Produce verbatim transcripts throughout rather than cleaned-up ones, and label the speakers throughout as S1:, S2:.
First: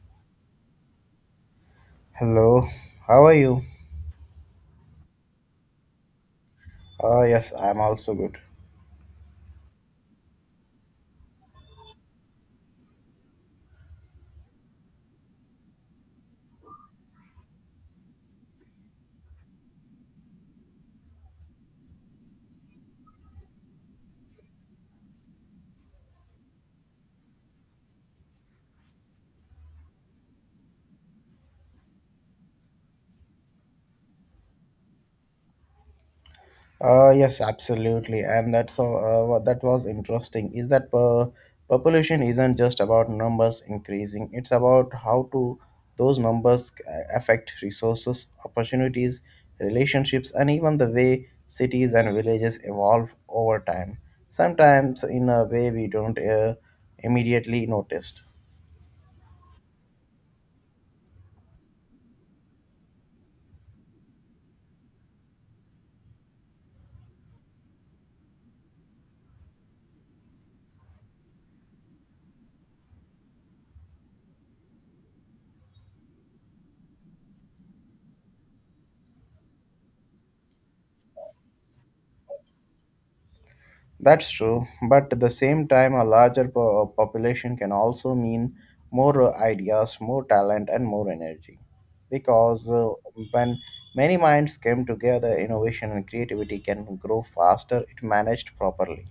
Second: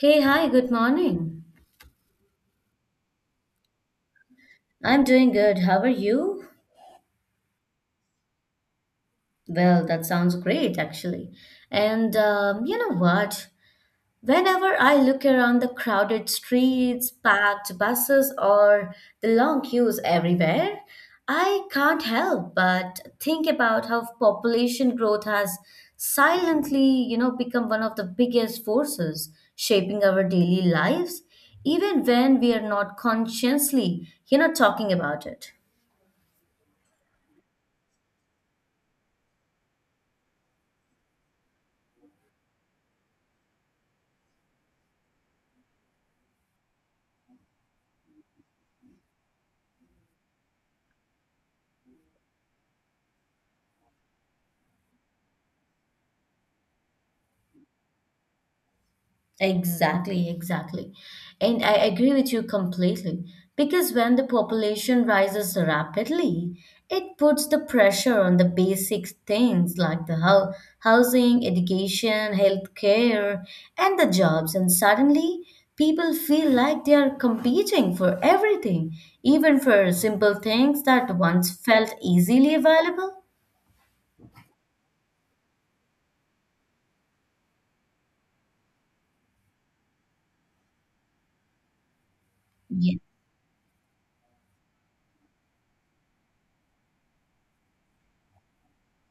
S1: Hey, hi, good morning.
S2: Hello, how are you?
S1: I'm doing good. How are you?
S2: Uh, yes, I'm also good.
S1: Well, that sounds great, actually. And um, you know what? Whenever I look around the crowded streets, packed buses, or the long queues everywhere, I can't help but think about how population growth has silently, you know, become one of the biggest forces shaping our daily lives, even when we are not consciously, you know, talking about it.
S2: Uh, yes, absolutely. And that's all, uh, what that was interesting is that uh, population isn't just about numbers increasing, it's about how to those numbers c- affect resources, opportunities, relationships, and even the way cities and villages evolve over time. Sometimes in a way we don't uh, immediately notice.
S1: Exactly, exactly. And I agree with you completely. Because when the population rises rapidly, it puts the pressure on the basic things like the hou- housing, education, healthcare, and the jobs. And suddenly, people feel like they are competing for everything, even for simple things that once felt easily available.
S2: That's true, but at the same time, a larger po- population can also mean more uh, ideas, more talent, and more energy. Because uh, When many minds come together, innovation and creativity can grow faster if managed properly.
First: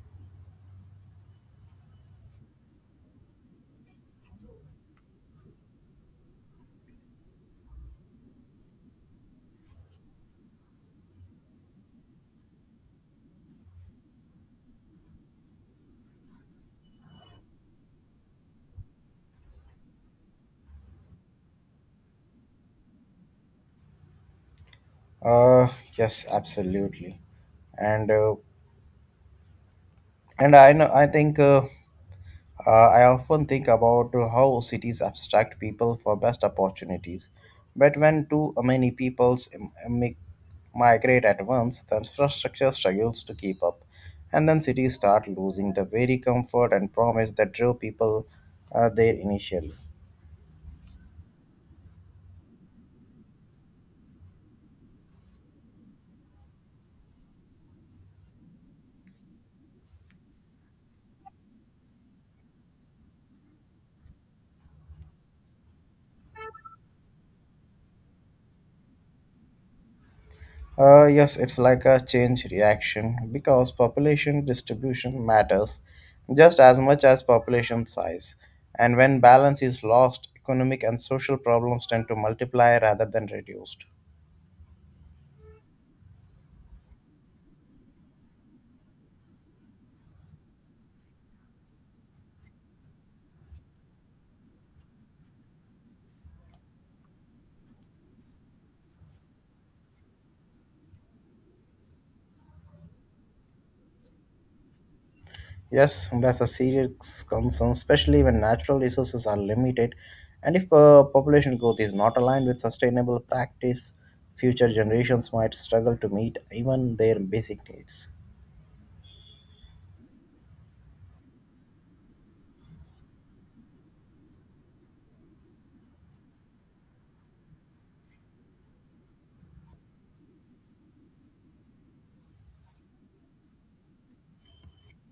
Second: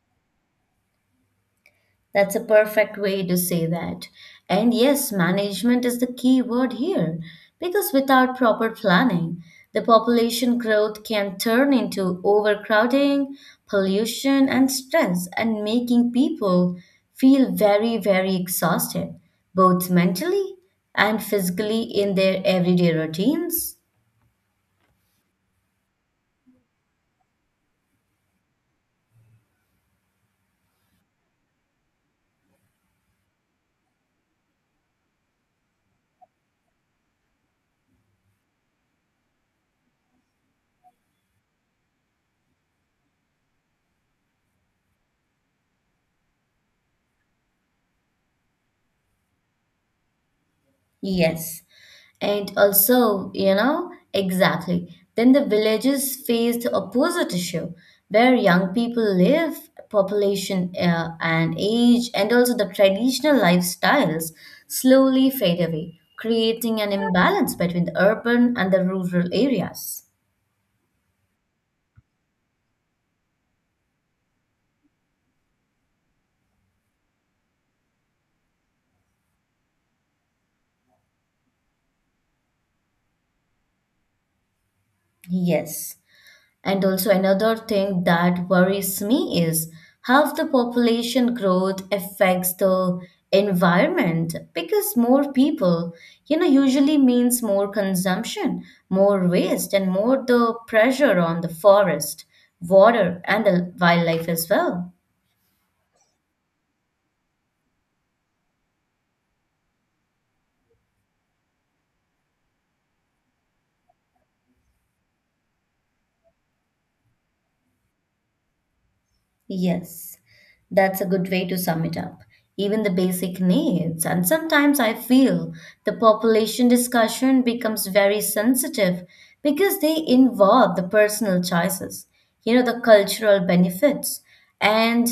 S1: That's a perfect way to say that. And yes, management is the key word here because without proper planning, the population growth can turn into overcrowding, pollution, and stress, and making people feel very, very exhausted, both mentally and physically in their everyday routines.
S2: Uh, yes, absolutely, and uh, and I know I think. Uh, Uh, I often think about how cities abstract people for best opportunities, but when too many peoples im- mi- migrate at once, the infrastructure struggles to keep up, and then cities start losing the very comfort and promise that drew people uh, there initially.
S1: Yes. And also, you know, exactly. Then the villages faced opposite issue where young people live, population uh, and age, and also the traditional lifestyles slowly fade away, creating an imbalance between the urban and the rural areas.
S2: Uh, yes, it's like a change reaction because population distribution matters just as much as population size. And when balance is lost, economic and social problems tend to multiply rather than reduced.
S1: Yes. And also, another thing that worries me is how the population growth affects the environment because more people, you know, usually means more consumption, more waste, and more the pressure on the forest, water, and the wildlife as well.
S2: Yes, that's a serious concern, especially when natural resources are limited and if uh, population growth is not aligned with sustainable practice, future generations might struggle to meet even their basic needs.
S1: Yes, that's a good way to sum it up. Even the basic needs. And sometimes I feel the population discussion becomes very sensitive because they involve the personal choices, you know, the cultural benefits. And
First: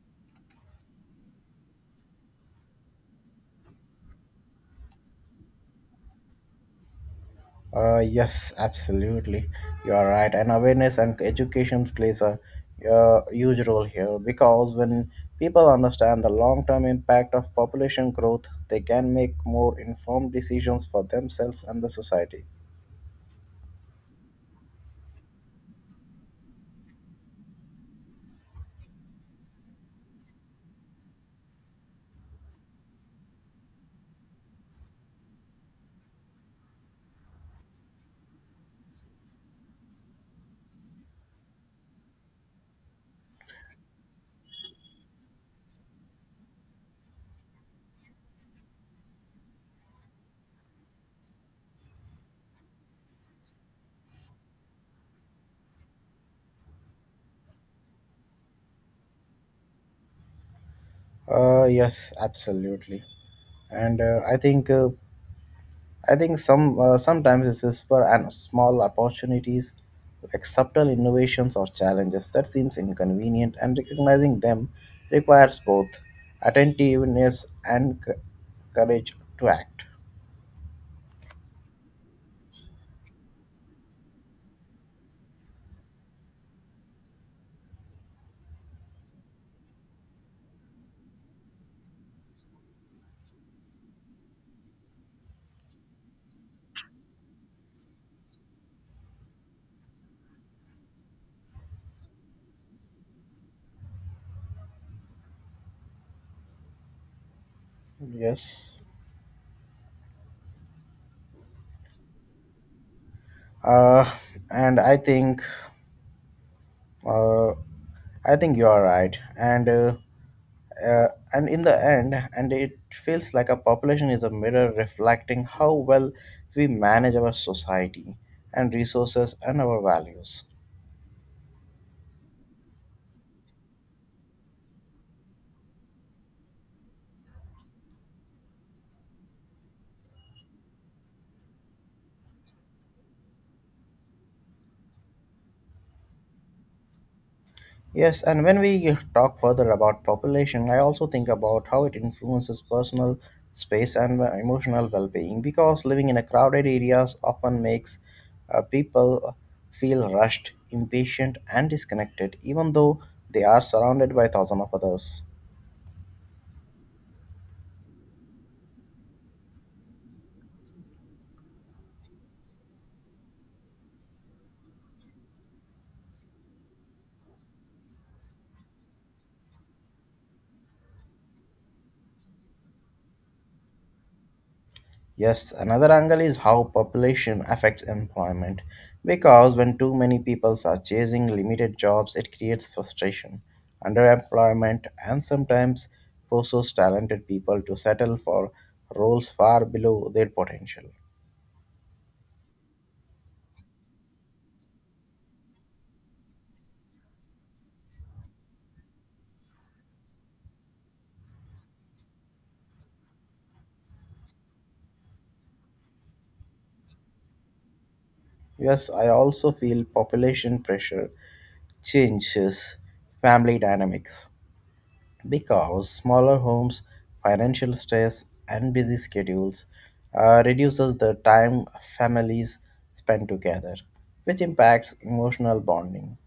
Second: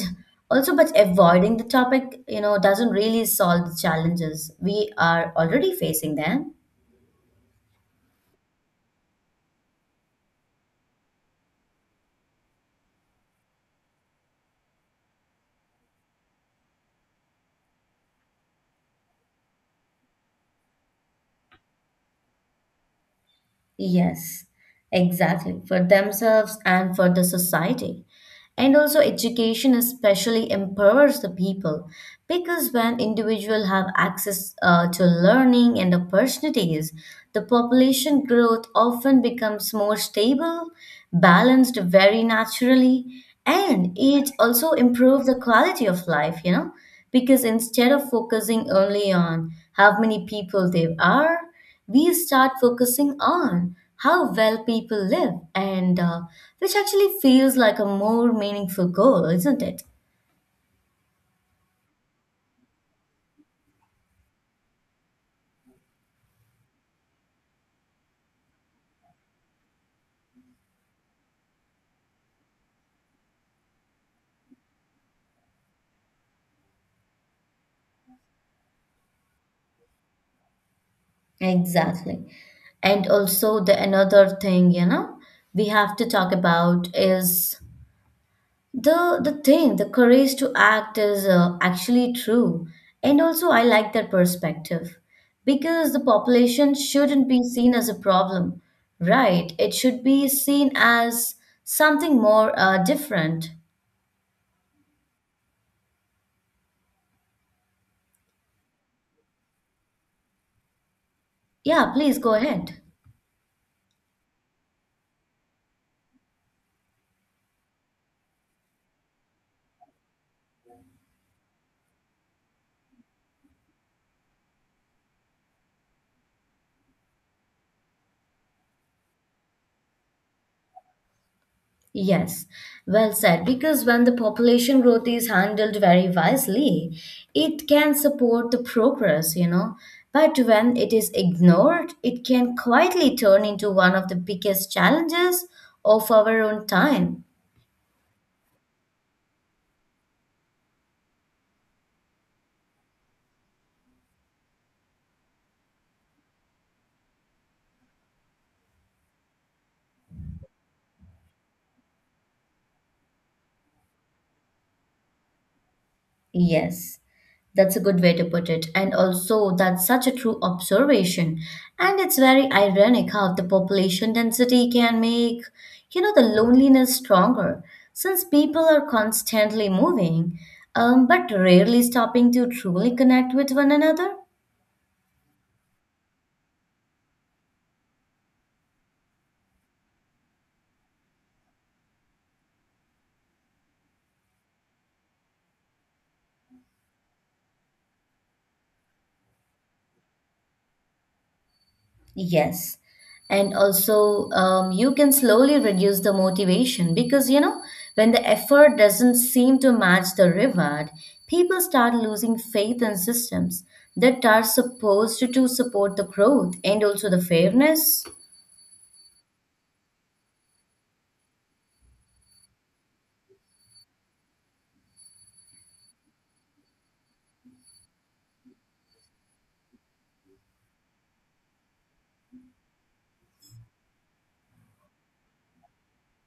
S1: also, but avoiding the topic, you know, doesn't really solve the challenges we are already facing then.
S2: Uh, yes, absolutely. You are right. And awareness and education plays a uh, huge role here because when people understand the long term impact of population growth, they can make more informed decisions for themselves and the society.
S1: Yes, exactly. For themselves and for the society. And also education especially empowers the people because when individuals have access uh, to learning and opportunities, the population growth often becomes more stable, balanced very naturally, and it also improves the quality of life, you know, because instead of focusing only on how many people there are, we start focusing on how well people live and uh, which actually feels like a more meaningful goal, isn't it?
S2: Uh, yes, absolutely. And uh, I think uh, I think some uh, Sometimes it's just for and small opportunities, like subtle innovations or challenges that seems inconvenient, and recognizing them requires both attentiveness and c- courage to act.
S1: Exactly. And also the another thing, you know we have to talk about is the the thing the courage to act is uh, actually true. And also I like that perspective, because the population shouldn't be seen as a problem, right? It should be seen as something more, uh, different.
S2: Yes,
S1: Yeah, please go ahead.
S2: uh, and I think uh, I think you are right. and. Uh, uh, and In the end and it feels like a population is a mirror reflecting how well we manage our society and resources and our values.
S1: Yes, well said. Because when the population growth is handled very wisely, it can support the progress, you know. But when it is ignored, it can quietly turn into one of the biggest challenges of our own time.
S2: Yes, and when we talk further about population, I also think about how it influences personal space and uh, emotional well-being, because living in a crowded areas often makes uh, people feel rushed, impatient and disconnected, even though they are surrounded by thousands of others.
S1: Yes. That's a good way to put it. And also, that's such a true observation. And it's very ironic how the population density can make, you know, the loneliness stronger, since people are constantly moving, um, but rarely stopping to truly connect with one another.
S2: Yes, another angle is how population affects employment. Because when too many people are chasing limited jobs, it creates frustration, underemployment, and sometimes forces talented people to settle for roles far below their potential.
S1: Yes. And also, um, you can slowly reduce the motivation because, you know, when the effort doesn't seem to match the reward, people start losing faith in systems that are supposed to, to support the growth and also the fairness.
S2: Yes, I also feel population pressure changes family dynamics, because smaller homes, financial stress, and busy schedules uh, reduces the time families spend together, which impacts emotional bonding.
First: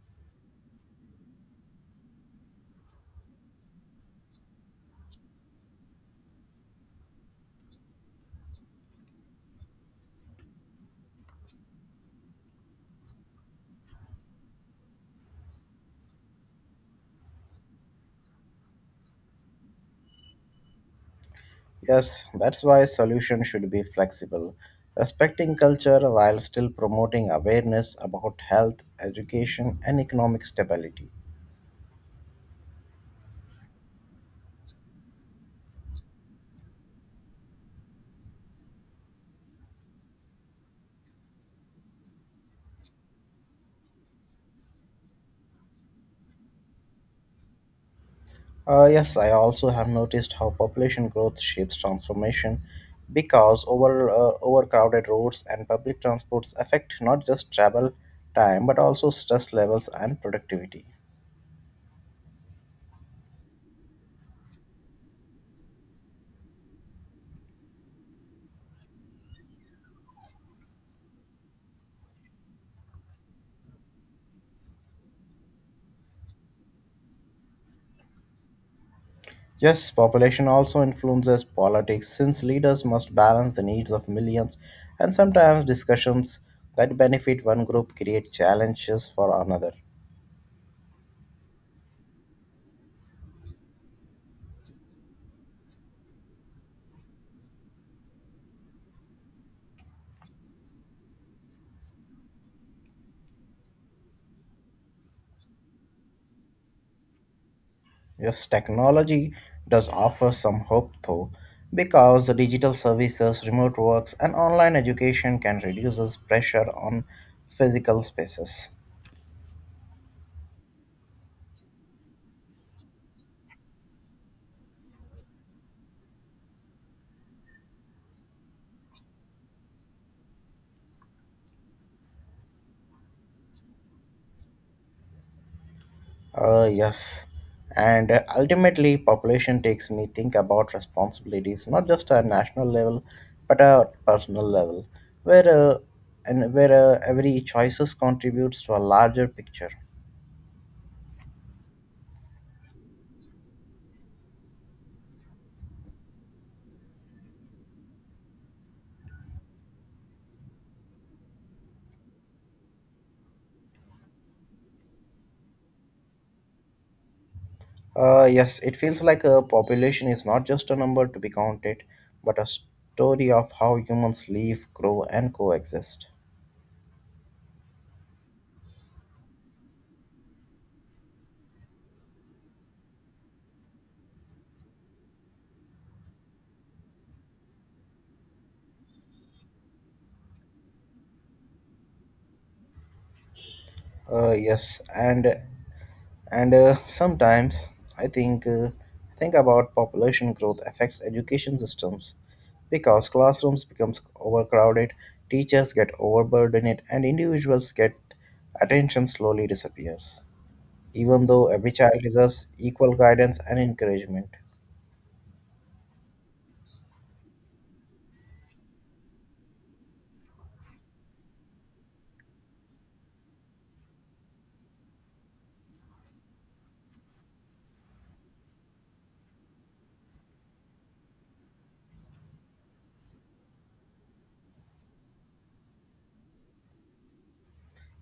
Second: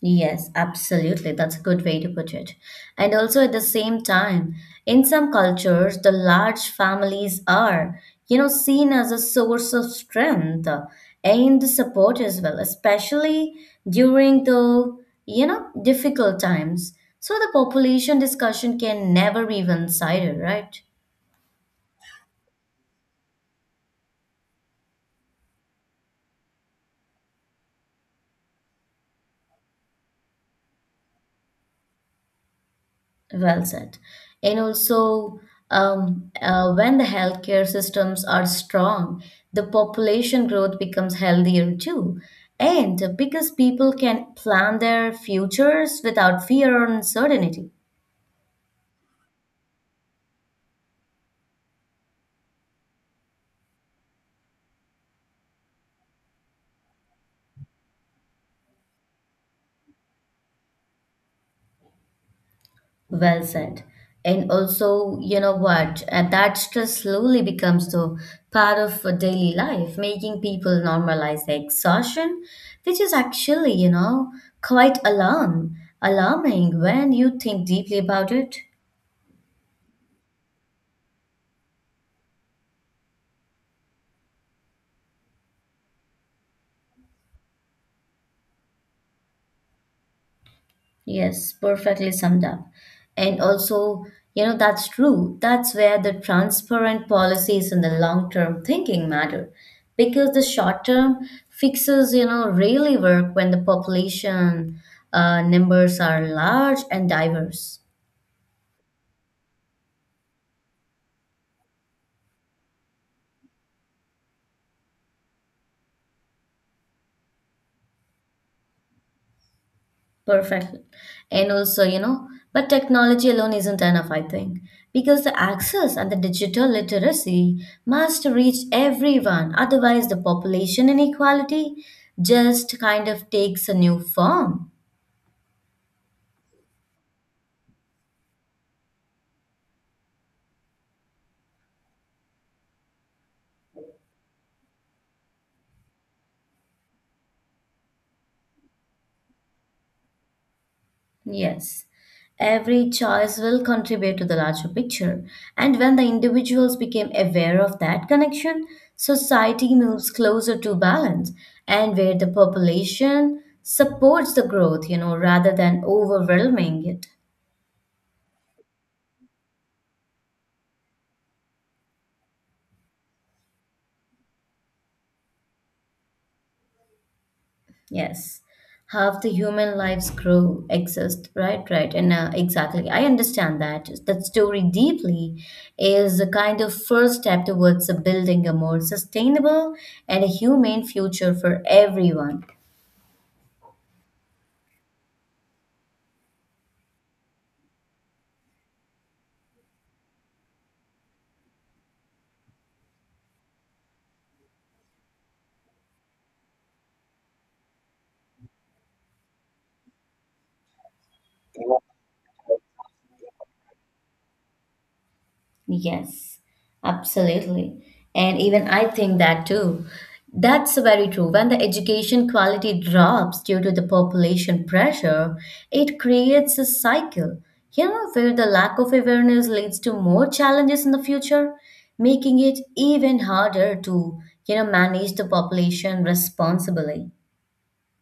S1: Yes, absolutely. That's a good way to put it. And also at the same time, in some cultures, the large families are, you know, seen as a source of strength and the support as well, especially during the, you know, difficult times. So the population discussion can never be one-sided, right?
S2: Yes, that's why solutions should be flexible, respecting culture while still promoting awareness about health, education, and economic stability.
S1: Well said. And also, um, uh, when the healthcare systems are strong, the population growth becomes healthier too. And because people can plan their futures without fear or uncertainty.
S2: Uh, yes, I also have noticed how population growth shapes transformation because over uh, overcrowded roads and public transports affect not just travel time but also stress levels and productivity.
S1: Well said. And also, you know what? And that stress slowly becomes the part of a daily life, making people normalize the exhaustion, which is actually, you know, quite alarm alarming when you think deeply about it.
S2: Yes, population also influences politics since leaders must balance the needs of millions, and sometimes discussions that benefit one group create challenges for another.
S1: Yes, perfectly summed up. And also, you know, that's true. That's where the transparent policies and the long-term thinking matter. Because the short-term fixes, you know, really work when the population uh, numbers are large and diverse.
S2: Yes, technology does offer some hope though, because digital services, remote works, and online education can reduce this pressure on physical spaces.
S1: Perfect. And also, you know, but technology alone isn't enough, I think, because the access and the digital literacy must reach everyone. Otherwise, the population inequality just kind of takes a new form.
S2: Uh, yes, and uh, ultimately, population takes me think about responsibilities, not just at national level, but at personal level, where uh, and where uh, every choices contributes to a larger picture.
S1: Yes, every choice will contribute to the larger picture. And when the individuals became aware of that connection, society moves closer to balance and where the population supports the growth, you know, rather than overwhelming it.
S2: Uh, yes, it feels like a population is not just a number to be counted, but a story of how humans live, grow, and coexist.
S1: Yes, half the human lives grow, exist, right, right, and uh, exactly. I understand that that story deeply is a kind of first step towards uh, building a more sustainable and a humane future for everyone.
S2: Uh, yes, and and uh, sometimes I think uh, think about population growth affects education systems, because classrooms becomes overcrowded, teachers get overburdened, and individuals get attention slowly disappears. Even though every child deserves equal guidance and encouragement.
S1: Yes, absolutely. And even I think that too. That's very true. When the education quality drops due to the population pressure, it creates a cycle, you know, where the lack of awareness leads to more challenges in the future, making it even harder to, you know, manage the population responsibly.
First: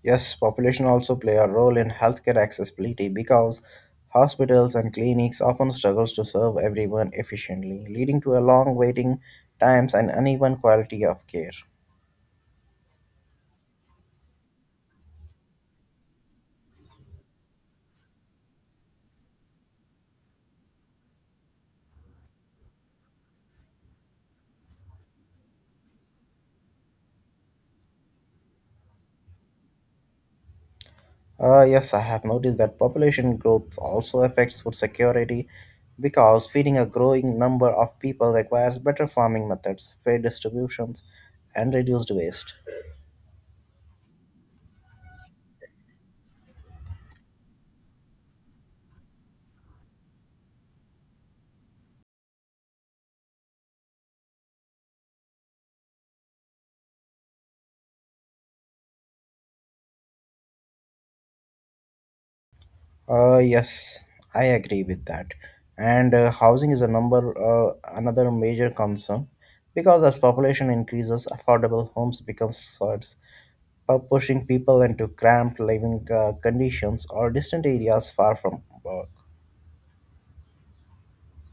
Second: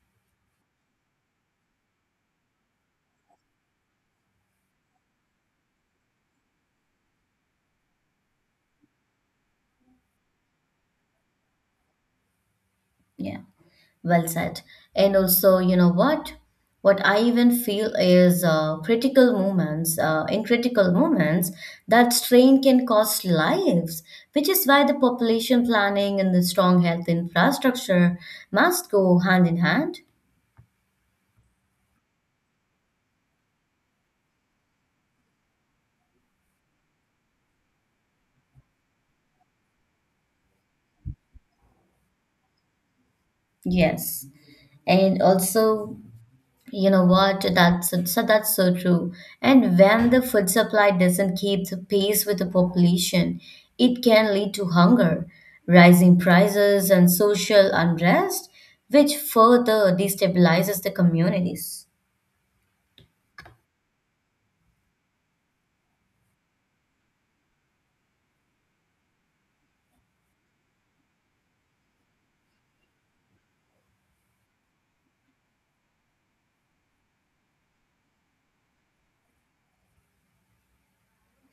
S2: Yes, population also play a role in healthcare accessibility, because hospitals and clinics often struggles to serve everyone efficiently, leading to a long waiting times and uneven quality of care.
S1: Yeah. Well said. And also, you know what? What I even feel is uh, critical moments. Uh, in critical moments, that strain can cost lives, which is why the population planning and the strong health infrastructure must go hand in hand.
S2: Uh, yes, I have noticed that population growth also affects food security because feeding a growing number of people requires better farming methods, fair distributions, and reduced waste.
S1: Yes. And also, you know what? That's so that's so true. And when the food supply doesn't keep the pace with the population, it can lead to hunger, rising prices, and social unrest, which further destabilizes the communities.
S2: Uh, yes, I agree with that. And uh, housing is a number uh, another major concern, because as population increases, affordable homes become scarce, pu- pushing people into cramped living uh, conditions or distant areas far from work.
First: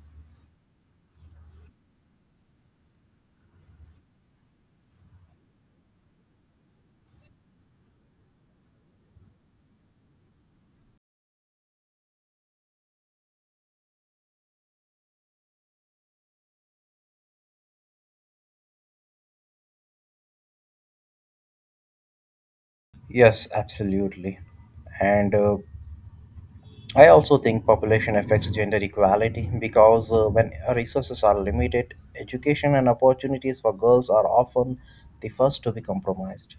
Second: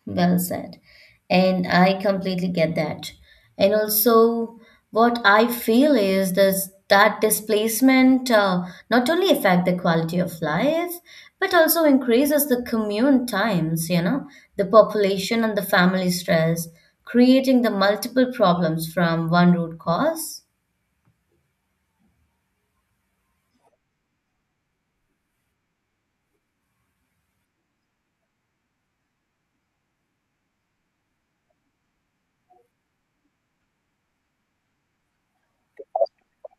S1: Well said. And I completely get that. And also, what I feel is this, that displacement uh, not only affect the quality of life, but also increases the commute times, you know, the population and the family stress, creating the multiple problems from one root cause.
S2: Yes, absolutely. And uh, I also think population affects gender equality, because uh, when resources are limited, education and opportunities for girls are often the first to be compromised.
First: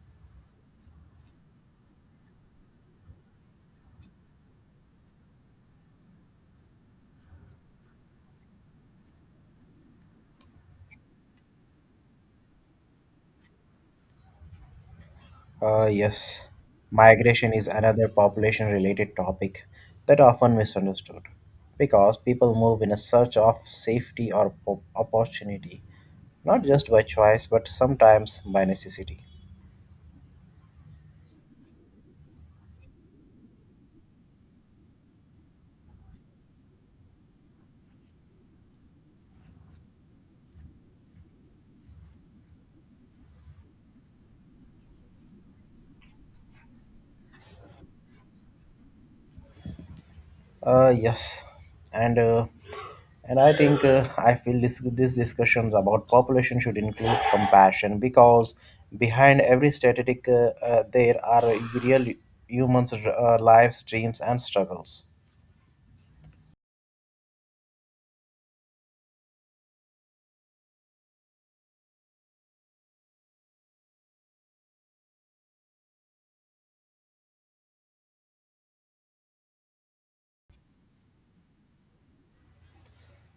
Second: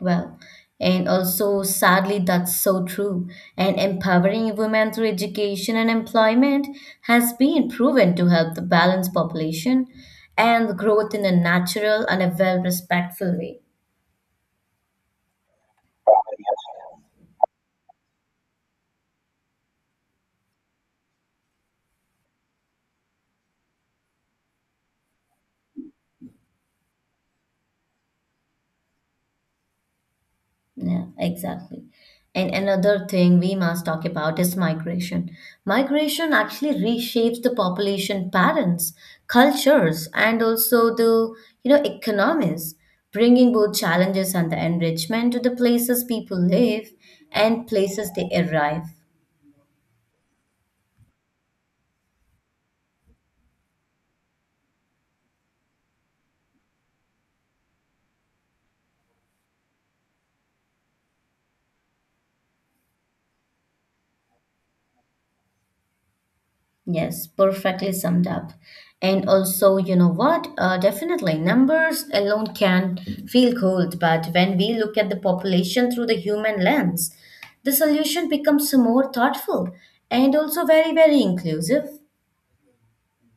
S1: Well, and also sadly, that's so true. And empowering women through education and employment has been proven to help the balanced population and growth in a natural and a well respectful way.
S2: Uh, yes, migration is another population related topic that often misunderstood, because people move in a search of safety or po- opportunity, not just by choice but sometimes by necessity.
S1: Yeah, exactly. And another thing we must talk about is migration. Migration actually reshapes the population patterns, cultures, and also the, you know, economies, bringing both challenges and the enrichment to the places people live and places they arrive.
S2: Uh, yes, and uh, and I think uh, I feel this these discussions about population should include compassion, because behind every statistic uh, uh, there are real humans' uh, lives, dreams, and struggles.
S1: Yes, perfectly summed up. And also, you know what? Uh, definitely, numbers alone can feel cold, but when we look at the population through the human lens, the solution becomes more thoughtful and also very, very inclusive.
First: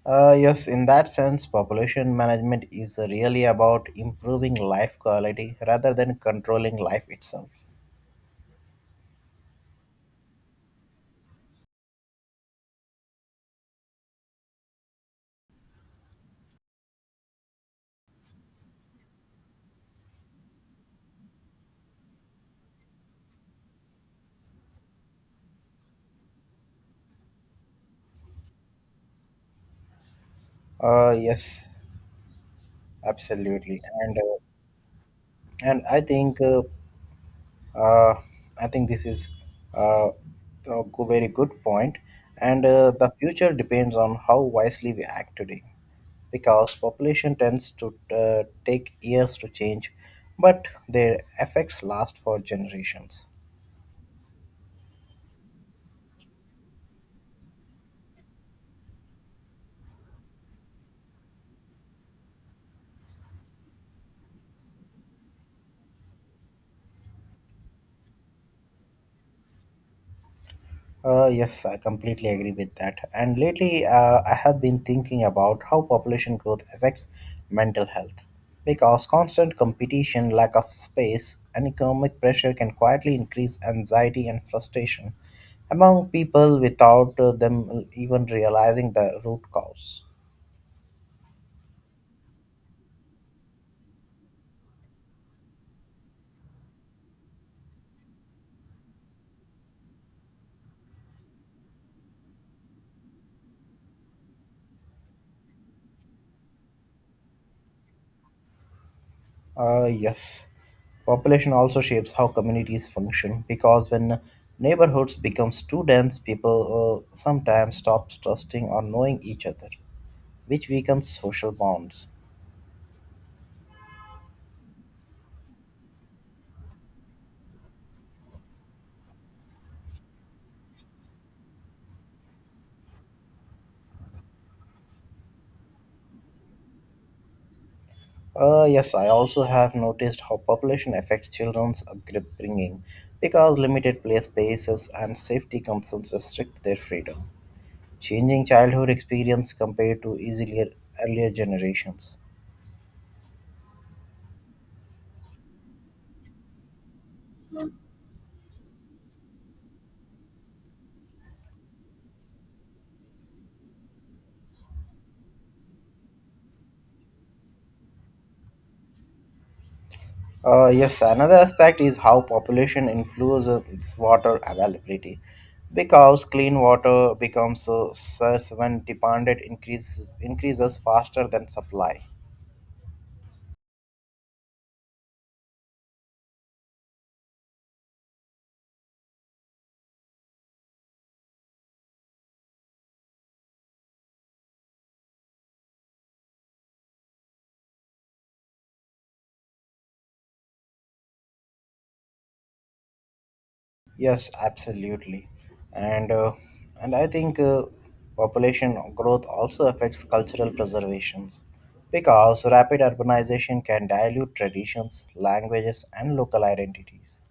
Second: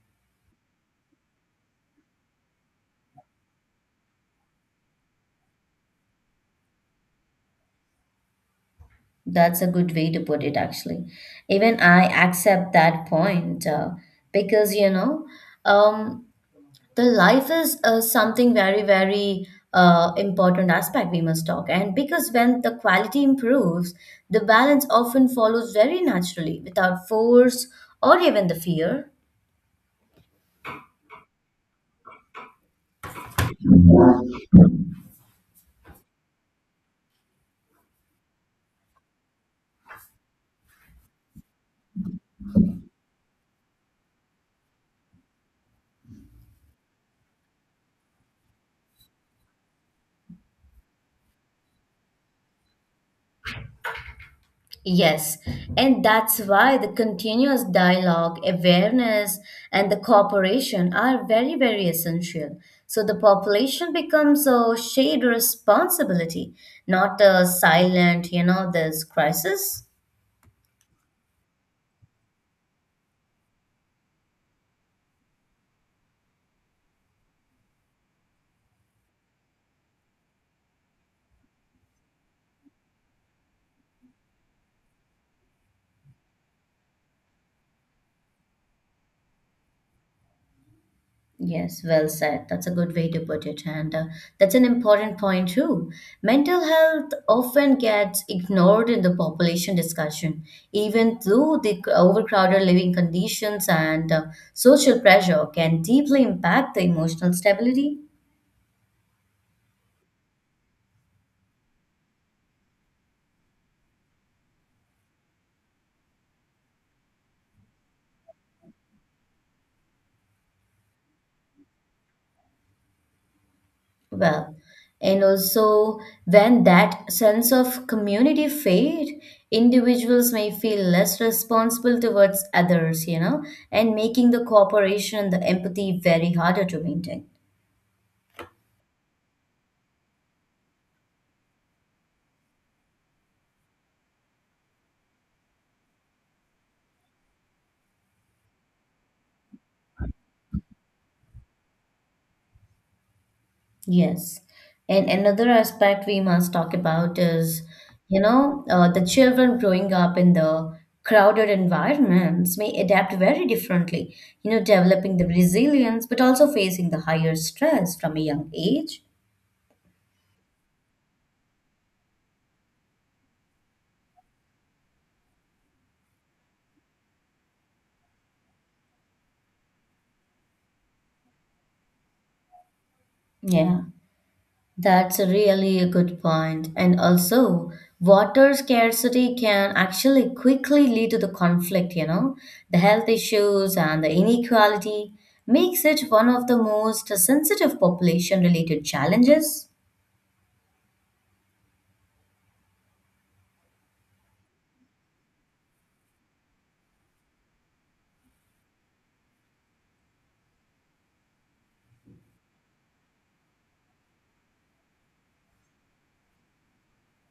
S2: Uh, yes, in that sense, population management is really about improving life quality rather than controlling life itself.
S1: That's a good way to put it, actually. Even I accept that point, uh, because, you know, um, the life is uh, something very, very uh, important aspect we must talk, and because when the quality improves, the balance often follows very naturally without force or even the fear.
S2: Uh, yes, absolutely, and uh, and I think uh, uh, I think This is uh, a go- very good point, and uh, the future depends on how wisely we act today, because population tends to uh, take years to change, but their effects last for generations.
S1: Yes, and that's why the continuous dialogue, awareness, and the cooperation are very, very essential. So the population becomes a shared responsibility, not a silent, you know, this crisis.
S2: Uh, yes, I completely agree with that. And lately, uh, I have been thinking about how population growth affects mental health. Because constant competition, lack of space, and economic pressure can quietly increase anxiety and frustration among people without uh, them even realizing the root cause.
S1: Yes, well said. That's a good way to put it. And uh, that's an important point, too. Mental health often gets ignored in the population discussion, even though the overcrowded living conditions and uh, social pressure can deeply impact the emotional stability.
S2: Uh, yes. Population also shapes how communities function, because when neighborhoods becomes too dense, people uh, sometimes stop trusting or knowing each other, which weakens social bonds.
S1: Well, and also when that sense of community fade, individuals may feel less responsible towards others, you know, and making the cooperation and the empathy very harder to maintain.
S2: Uh, yes, I also have noticed how population affects children's upbringing, because limited play spaces and safety concerns restrict their freedom, changing childhood experience compared to easier earlier generations.
S1: Yes. And another aspect we must talk about is, you know, uh, the children growing up in the crowded environments may adapt very differently, you know, developing the resilience, but also facing the higher stress from a young age.
S2: Uh, yes, another aspect is how population influences water availability, because clean water becomes uh, scarce when demand increases, increases faster than supply.
S1: Yeah. That's really A really good point. And also, water scarcity can actually quickly lead to the conflict, you know, the health issues and the inequality makes it one of the most sensitive population related challenges.
S2: Yes, absolutely. And uh, and I think uh, population growth also affects cultural preservations, because rapid urbanization can dilute traditions, languages, and local identities.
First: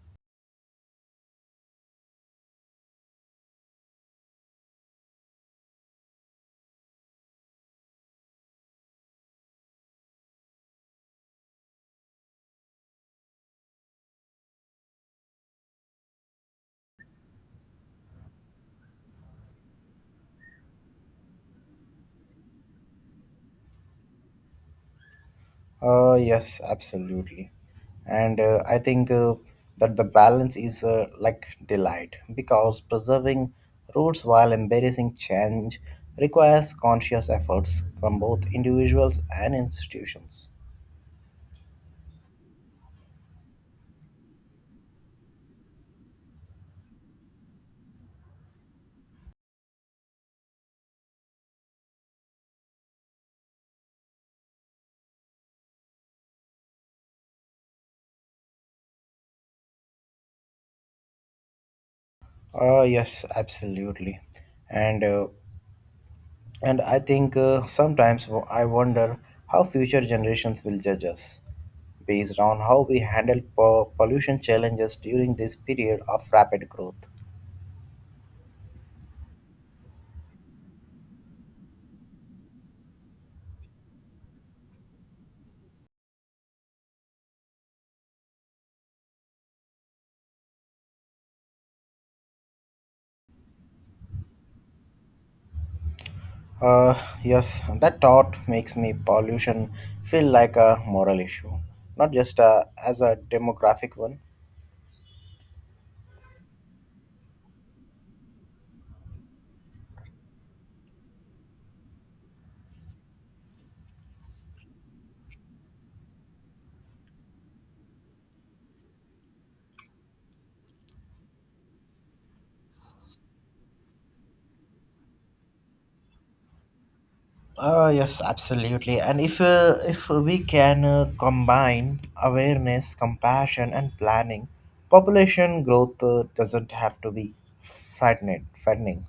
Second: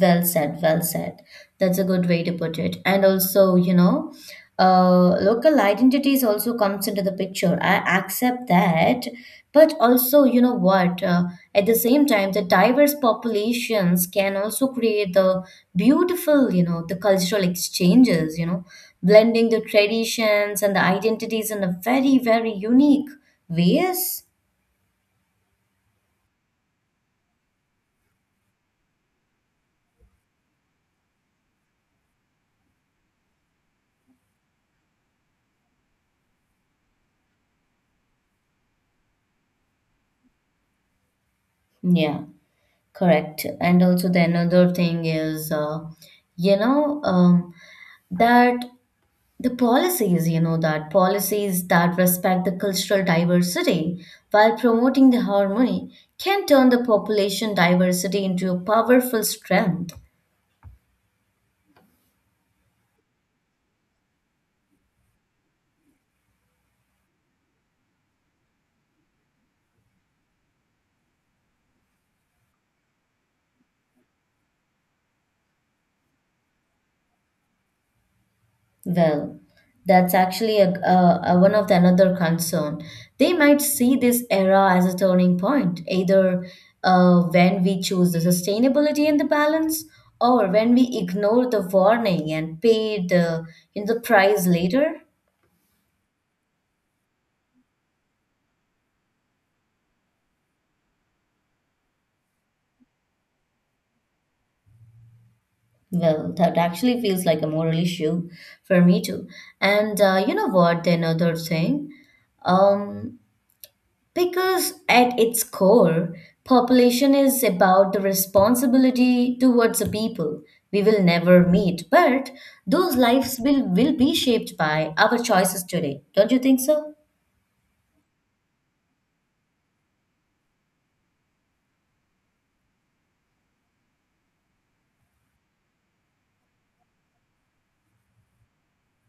S1: Well said, well said. That's a good way to put it. And also, you know, uh, local identities also comes into the picture. I accept that, but also, you know what? Uh, at the same time, the diverse populations can also create the beautiful, you know, the cultural exchanges. You know, blending the traditions and the identities in a very, very unique ways.
S2: Uh, yes, absolutely. And uh, I think uh, that the balance is uh, like delight, because preserving roots while embracing change requires conscious efforts from both individuals and institutions.
S1: Yeah. Correct. And also the another thing is, uh, you know, um, that the policies, you know, that policies that respect the cultural diversity while promoting the harmony can turn the population diversity into a powerful strength.
S2: Uh, yes, absolutely. And uh, and I think uh, Sometimes wo- I wonder how future generations will judge us based on how we handle po- pollution challenges during this period of rapid growth.
S1: Well, that's actually a, a, a- one of the another concern. They might see this era as a turning point, either uh, when we choose the sustainability and the balance, or when we ignore the warning and pay the, you know, the price later.
S2: Uh, yes, that thought makes me pollution feel like a moral issue, not just uh, as a demographic one.
S1: Well, that actually feels like a moral issue for me too. And uh, you know what? Another thing, um, because at its core, population is about the responsibility towards the people we will never meet, but those lives will, will be shaped by our choices today. Don't you think so?
S2: Uh, yes, absolutely. And if uh, if we can uh, combine awareness, compassion, and planning, population growth uh, doesn't have to be frightening. Frightening.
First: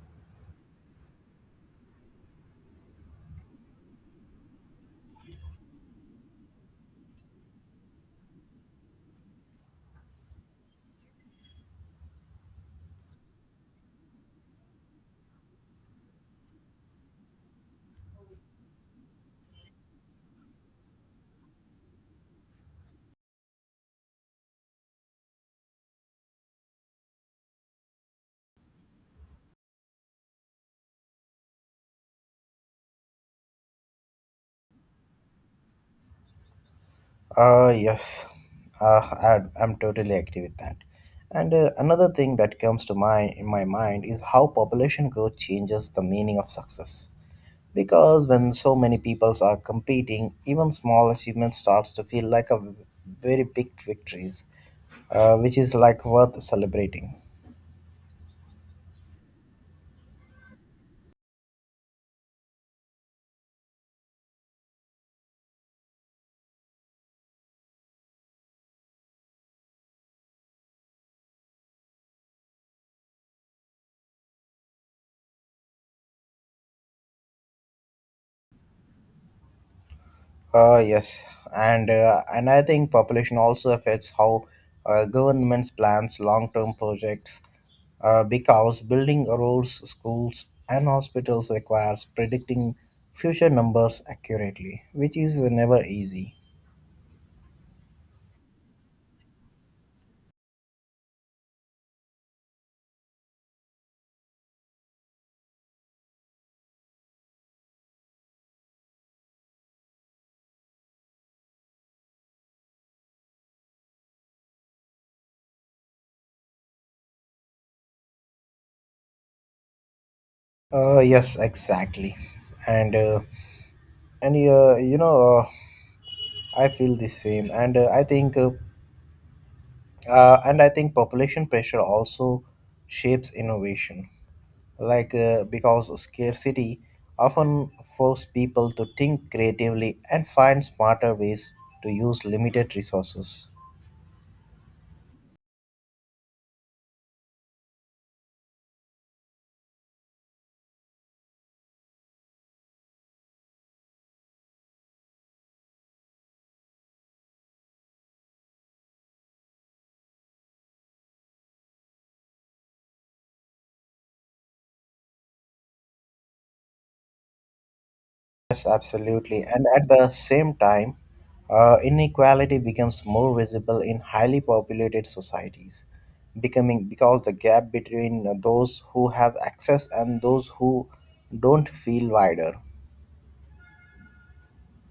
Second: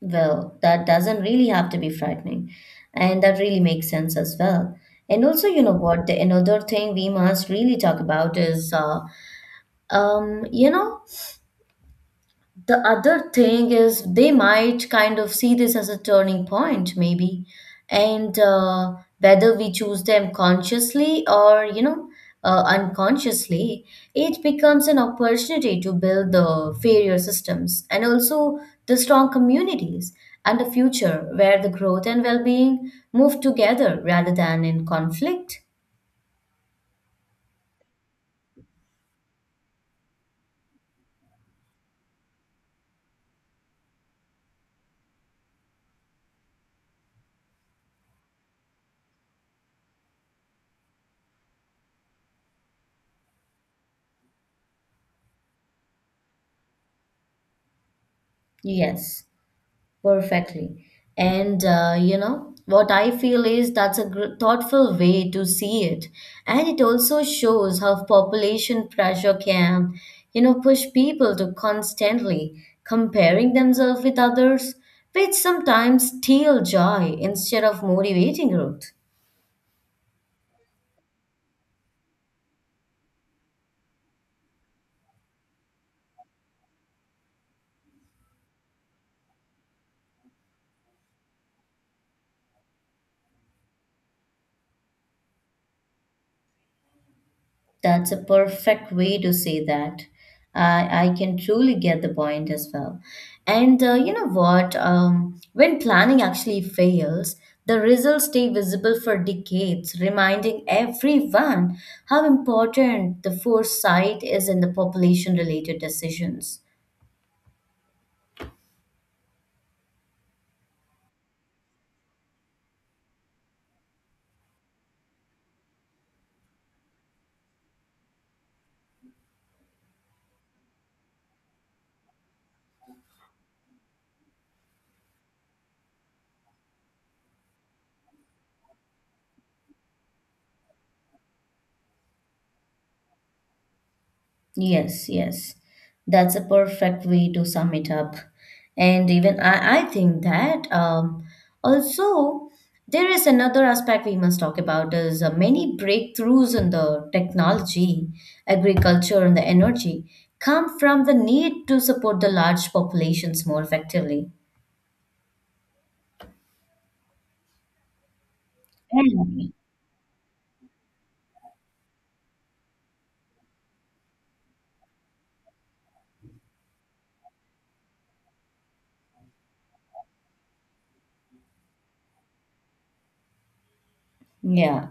S1: Well, that doesn't really have to be frightening. And that really makes sense as well. And also, you know what? The another thing we must really talk about is, uh, um, you know, the other thing is they might kind of see this as a turning point, maybe, and uh, whether we choose them consciously or you know uh, unconsciously, it becomes an opportunity to build the fairer systems and also the strong communities and a future where the growth and well-being move together rather than in conflict.
S2: Uh, yes, uh, I, I'm totally agree with that. And uh, another thing that comes to mind in my mind is how population growth changes the meaning of success. Because when so many peoples are competing, even small achievement starts to feel like a very big victories, uh, which is like worth celebrating.
S1: Yes. Perfectly. And uh, you know, what I feel is that's a gr- thoughtful way to see it. And it also shows how population pressure can, you know, push people to constantly comparing themselves with others, which sometimes steal joy instead of motivating growth.
S2: Uh, yes, and uh, and I think population also affects how uh, governments plans long-term projects, uh, because building roads, schools, and hospitals requires predicting future numbers accurately, which is never easy.
S1: That's a perfect way to say that. I, I can truly get the point as well. And uh, you know what? Um, when planning actually fails, the results stay visible for decades, reminding everyone how important the foresight is in the population related decisions.
S2: Uh, yes, exactly. and. Uh, and uh, you know uh, I feel the same, and uh, I think uh, uh, and I think population pressure also shapes innovation, like uh, because scarcity often forces people to think creatively and find smarter ways to use limited resources.
S1: Yes, yes. That's a perfect way to sum it up. And even I, I think that um, also there is another aspect we must talk about is uh, many breakthroughs in the technology, agriculture, and the energy come from the need to support the large populations more effectively.
S2: Yes, absolutely.
S1: Mm.
S2: And at the same time, uh, inequality becomes more visible in highly populated societies, becoming because the gap between uh, those who have access and those who don't feel wider.
S1: Yeah.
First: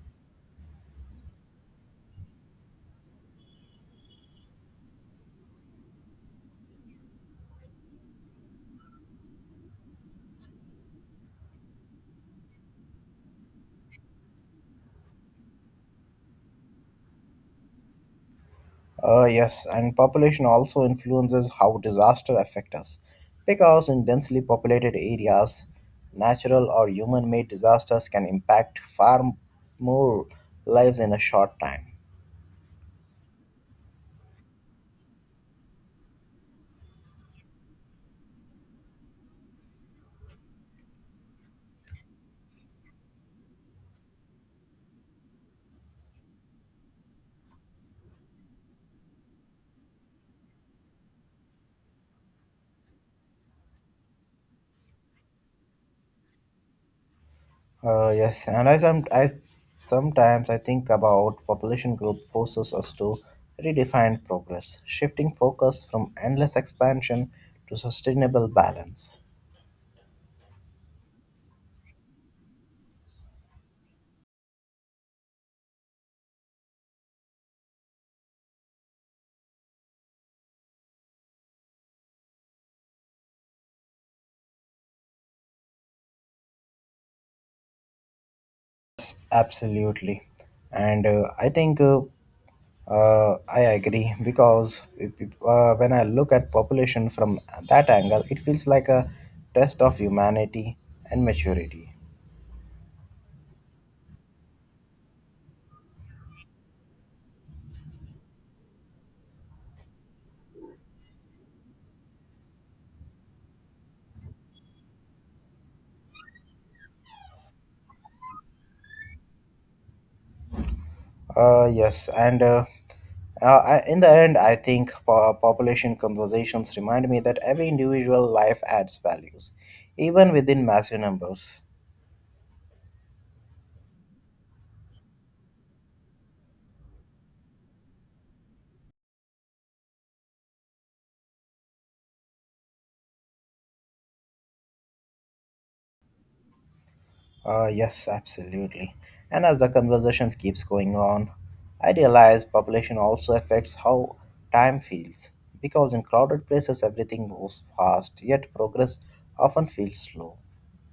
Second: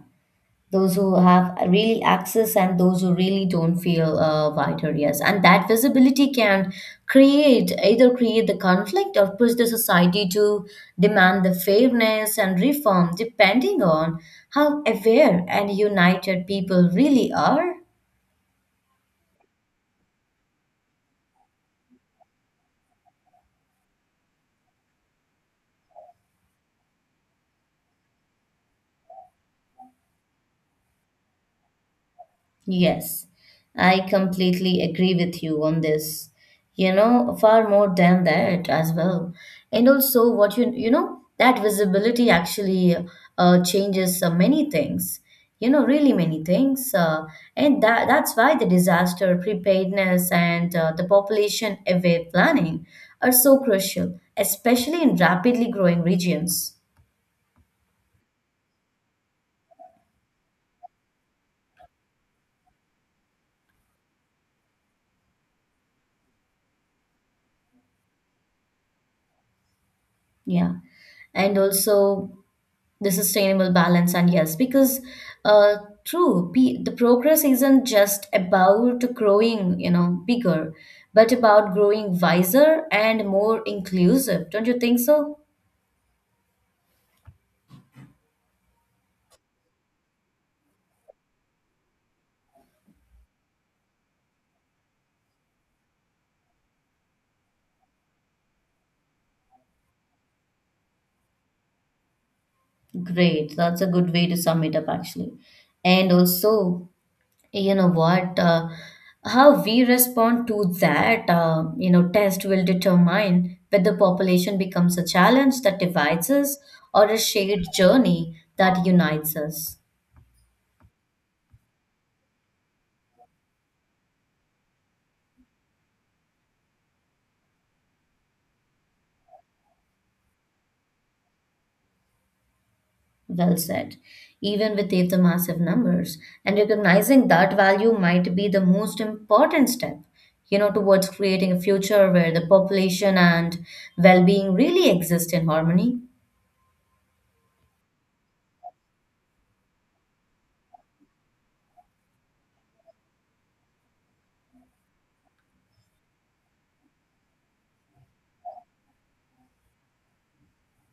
S1: Those who have really access and those who really don't feel uh, wide areas, and that visibility can create either create the conflict or push the society to demand the fairness and reform, depending on how aware and united people really are.
S2: Uh, yes, and population also influences how disaster affect us, because in densely populated areas, natural or human-made disasters can impact far m- more lives in a short time.
S1: Yes, I completely agree with you on this. You know, far more than that as well. And also, what you you know, that visibility actually uh, changes uh, many things. You know, really many things. Uh, and that that's why the disaster preparedness and uh, the population aware planning are so crucial, especially in rapidly growing regions.
S2: Uh, yes, and I some I sometimes I think about population growth forces us to redefine progress, shifting focus from endless expansion to sustainable balance.
S1: Yeah, and also the sustainable balance. And yes, because uh true, pe- the progress isn't just about growing, you know, bigger, but about growing wiser and more inclusive. Don't you think so?
S2: Yes, absolutely. And uh, I think uh, uh, I agree, because if, if, uh, when I look at population from that angle, it feels like a test of humanity and maturity.
S1: Great, that's a good way to sum it up actually. And also, you know what? Uh, how we respond to that uh, you know, test will determine whether population becomes a challenge that divides us or a shared journey that unites us.
S2: Uh, yes, and uh, uh, I- in the end, I think po- population conversations remind me that every individual life adds values, even within massive numbers.
S1: Well said. Even with the the massive numbers, and recognizing that value might be the most important step, you know, towards creating a future where the population and well-being really exist in harmony.
S2: Uh, yes, absolutely. And as the conversations keeps going on, I realize population also affects how time feels, because in crowded places everything moves fast, yet progress often feels slow,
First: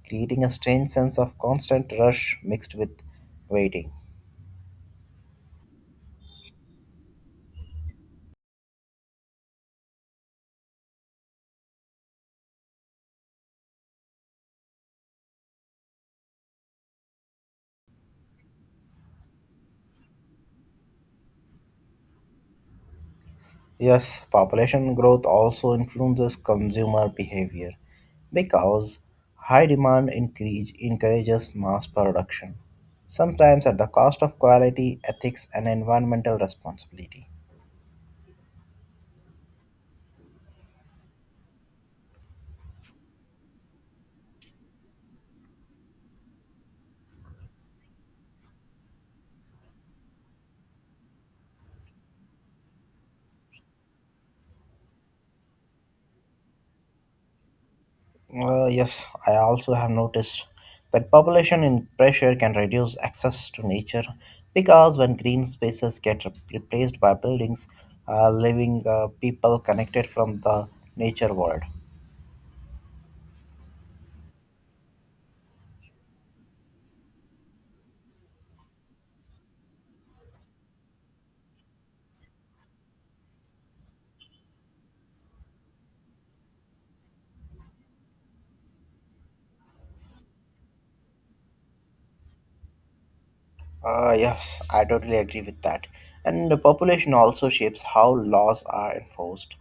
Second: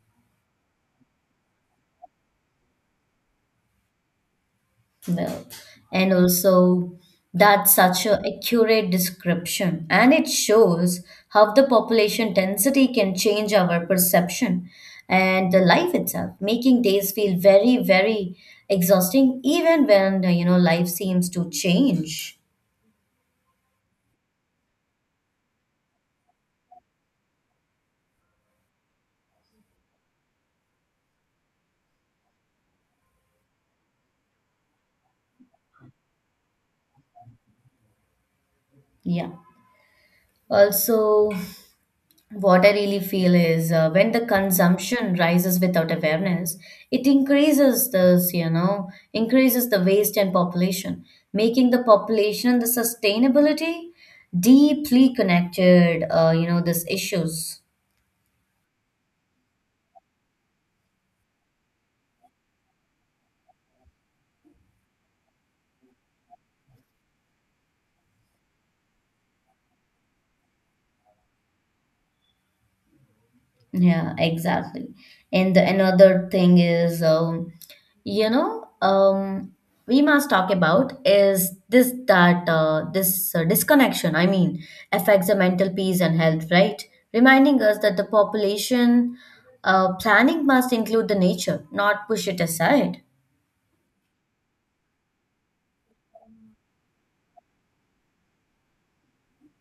S2: creating a strange sense of constant rush mixed with waiting.
S1: Well, and also that's such a accurate description, and it shows how the population density can change our perception and the life itself, making days feel very, very exhausting, even when you know life seems to change.
S2: Yes, population growth also influences consumer behavior, because high demand increase, encourages mass production, sometimes at the cost of quality, ethics, and environmental responsibility.
S1: Yeah. Also, what I really feel is uh, when the consumption rises without awareness, it increases this, you know, increases the waste and population, making the population and the sustainability deeply connected, uh, you know, these issues.
S2: Uh, yes, I also have noticed that population in pressure can reduce access to nature, because when green spaces get re- replaced by buildings, uh, living uh, people connected from the nature world.
S1: Yeah, exactly. And another thing is, um, you know, um, we must talk about is this that uh, this uh, disconnection, I mean, affects the mental peace and health, right? Reminding us that the population uh, planning must include the nature, not push it aside.
S2: Uh, yes, I totally agree with that. And the population also shapes how laws are enforced,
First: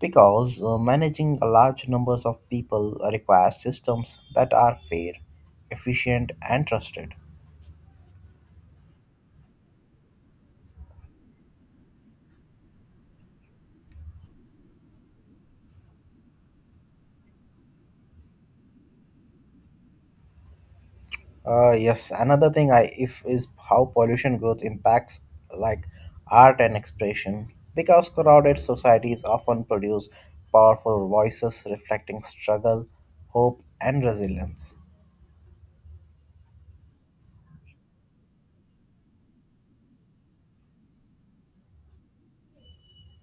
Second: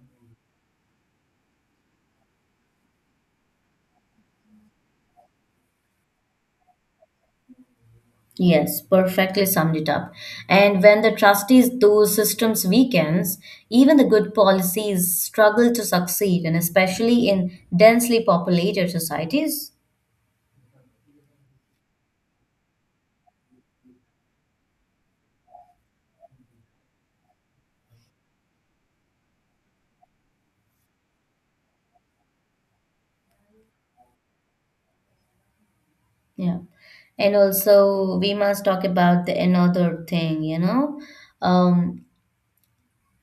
S2: because uh, managing a large numbers of people requires systems that are fair, efficient, and trusted.
S1: Yes, perfectly summed it up. And when the trustees, those systems weakens, even the good policies struggle to succeed, and especially in densely populated societies.
S2: Uh, yes, another thing I if is how pollution growth impacts like art and expression, because crowded societies often produce powerful voices reflecting struggle, hope, and resilience.
S1: Yeah. And also, we must talk about the another thing, you know, um,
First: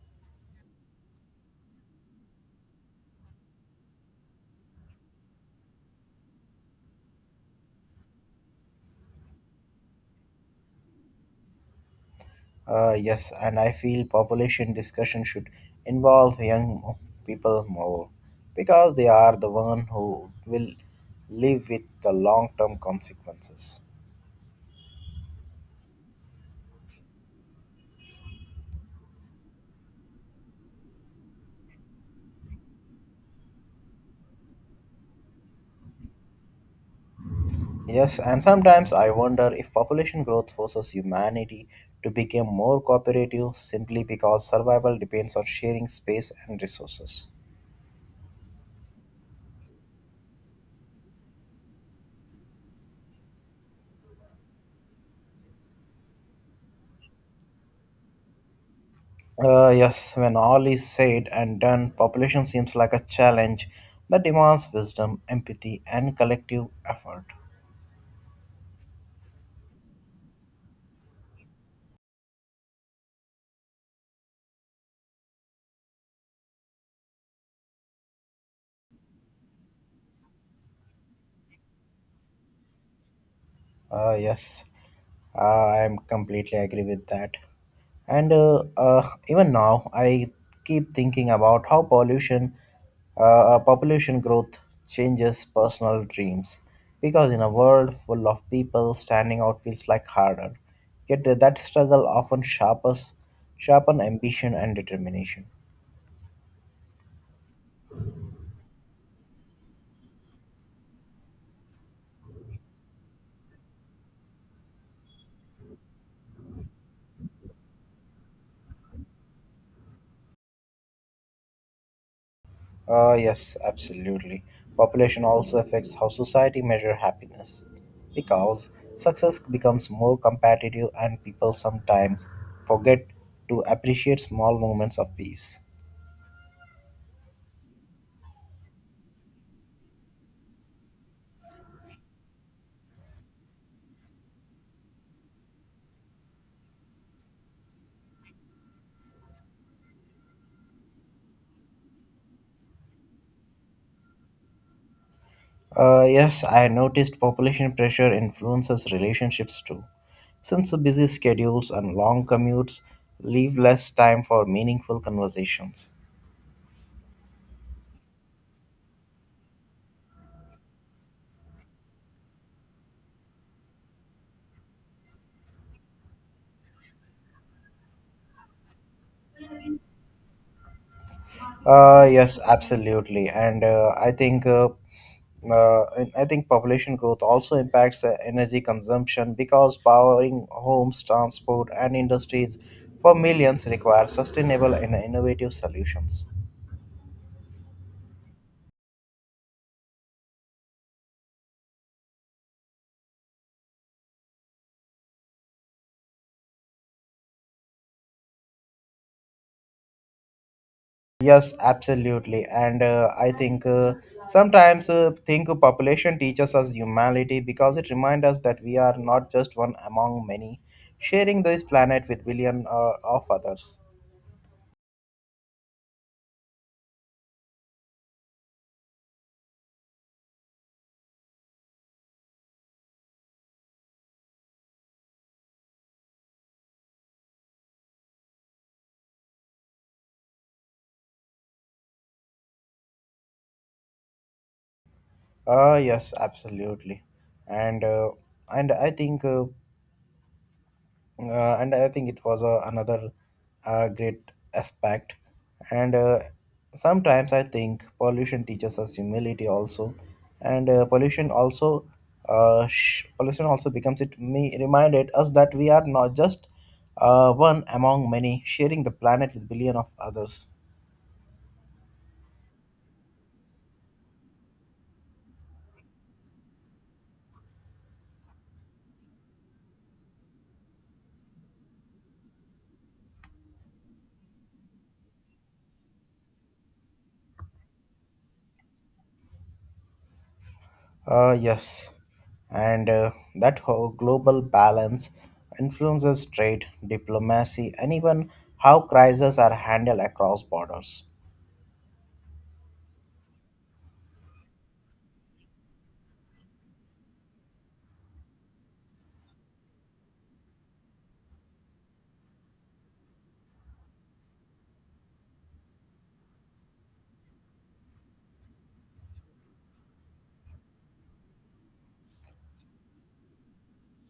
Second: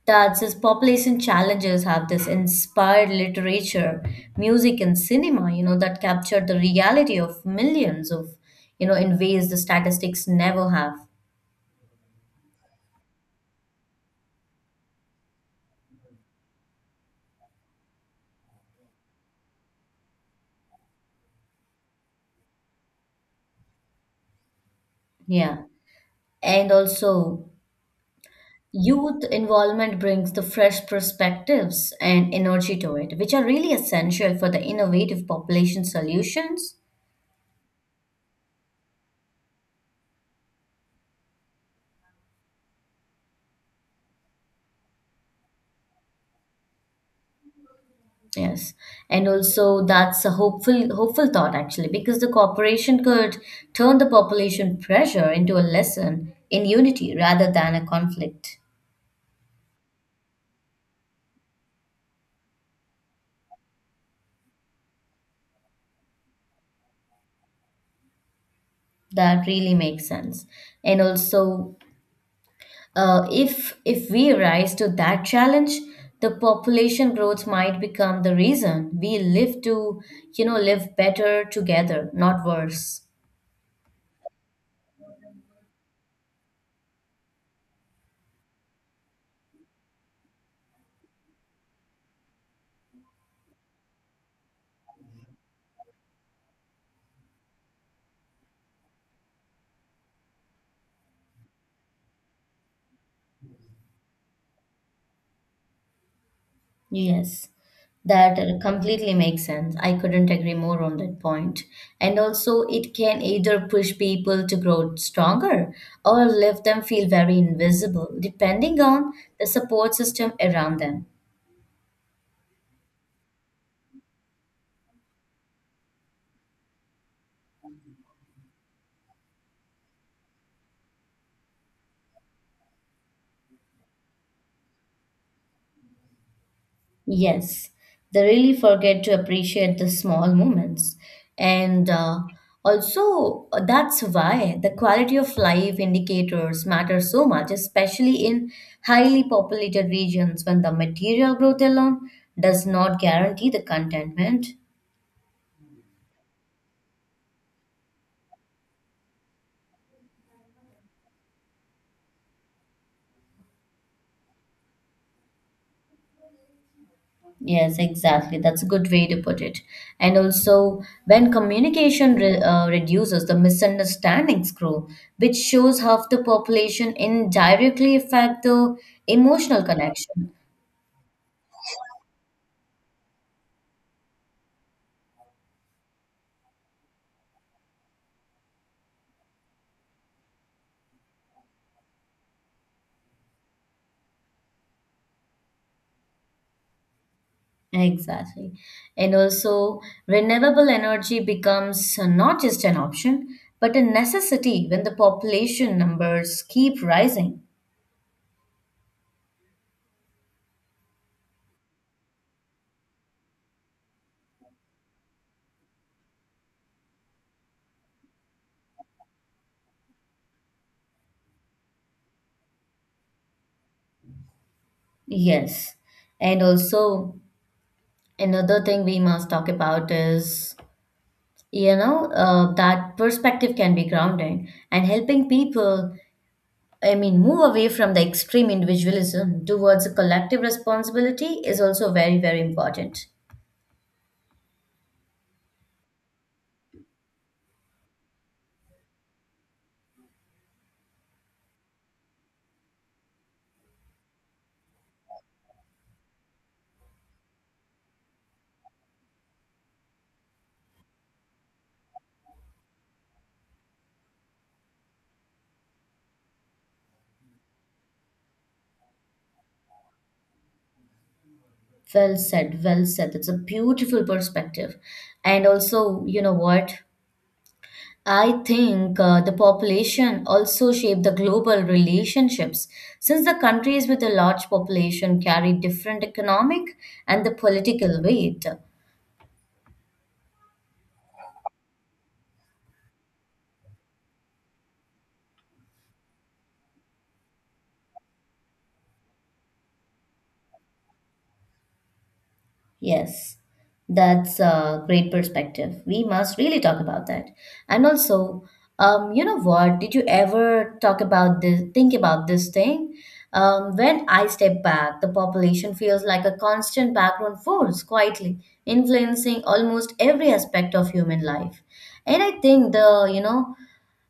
S1: that says population challenges have this inspired literature, music, and cinema, you know, that capture the reality of millions of, you know, in ways the statistics never have.
S2: Uh, yes, and I feel population discussion should involve young people more, because they are the one who will live with the long-term consequences.
S1: Yeah. And also, youth involvement brings the fresh perspectives and energy to it, which are really essential for the innovative population solutions.
S2: Yes, and sometimes I wonder if population growth forces humanity to become more cooperative simply because survival depends on sharing space and resources.
S1: Yes, and also that's a hopeful hopeful thought actually, because the corporation could turn the population pressure into a lesson in unity rather than a conflict.
S2: Uh, yes, when all is said and done, population seems like a challenge that demands wisdom, empathy, and collective effort.
S1: That really makes sense. And also, Uh, if if we rise to that challenge, the population growth might become the reason we live to, you know, live better together, not worse.
S2: Uh, yes, uh, I am completely agree with that. And uh, uh, even now, I keep thinking about how pollution, uh, uh, population growth changes personal dreams. Because in a world full of people, standing out feels like harder. Yet uh, that struggle often sharpens, sharpen ambition and determination.
S1: Yes, that uh, completely makes sense. I couldn't agree more on that point. And also, it can either push people to grow stronger or leave them feel very invisible, depending on the support system around them.
S2: Uh, yes, absolutely. Population also affects how society measure happiness, because success becomes more competitive and people sometimes forget to appreciate small moments of peace.
S1: Yes, they really forget to appreciate the small moments. And uh, also, uh, that's why the quality of life indicators matter so much, especially in highly populated regions when the material growth alone does not guarantee the contentment.
S2: Uh, yes, I noticed population pressure influences relationships too. Since the busy schedules and long commutes leave less time for meaningful conversations.
S1: Yes, exactly. That's a good way to put it. And also, when communication re uh, reduces, the misunderstandings grow, which shows how the population indirectly affect the emotional connection.
S2: Uh, yes, absolutely, and uh, I think uh, uh, and I think Population growth also impacts uh, energy consumption, because powering homes, transport, and industries for millions requires sustainable and innovative solutions.
S1: Exactly. And also, renewable energy becomes uh, not just an option, but a necessity when the population numbers keep rising.
S2: Yes, absolutely, and uh, I think uh, sometimes uh, think of population teaches us humanity, because it reminds us that we are not just one among many, sharing this planet with billion uh, of others.
S1: Yes. And also, another thing we must talk about is, you know, uh, that perspective can be grounding and helping people, I mean, move away from the extreme individualism towards a collective responsibility is also very, very important.
S2: Uh, yes, absolutely, and uh, and I think uh, uh, and I think It was uh, another uh, great aspect, and uh, sometimes I think pollution teaches us humility also, and uh, pollution also uh, sh- pollution also becomes it me reminded us that we are not just uh, one among many sharing the planet with billion of others.
S1: Well said, well said. It's a beautiful perspective. And also, you know what? I think uh, the population also shape the global relationships, since the countries with a large population carry different economic and the political weight.
S2: Uh, yes, and uh, that whole global balance influences trade, diplomacy, and even how crises are handled across borders.
S1: Yes, that's a great perspective. We must really talk about that. And also, um, you know what? Did you ever talk about this, think about this thing? Um, when I step back, the population feels like a constant background force, quietly influencing almost every aspect of human life. And I think the, you know,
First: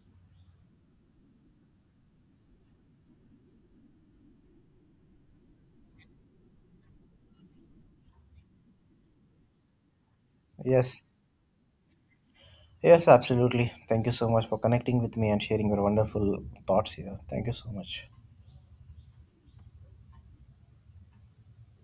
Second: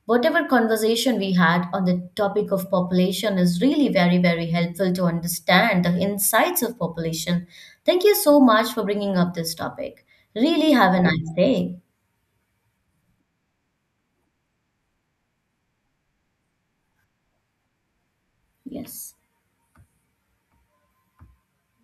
S1: whatever conversation we had on the topic of population is really very, very helpful to understand the insights of population. Thank you so much for bringing up this topic. Really have a
S2: Yes,
S1: nice day.
S2: yes, absolutely. Thank you so much for connecting with me and sharing your wonderful thoughts here. Thank you so much.
S1: Yes.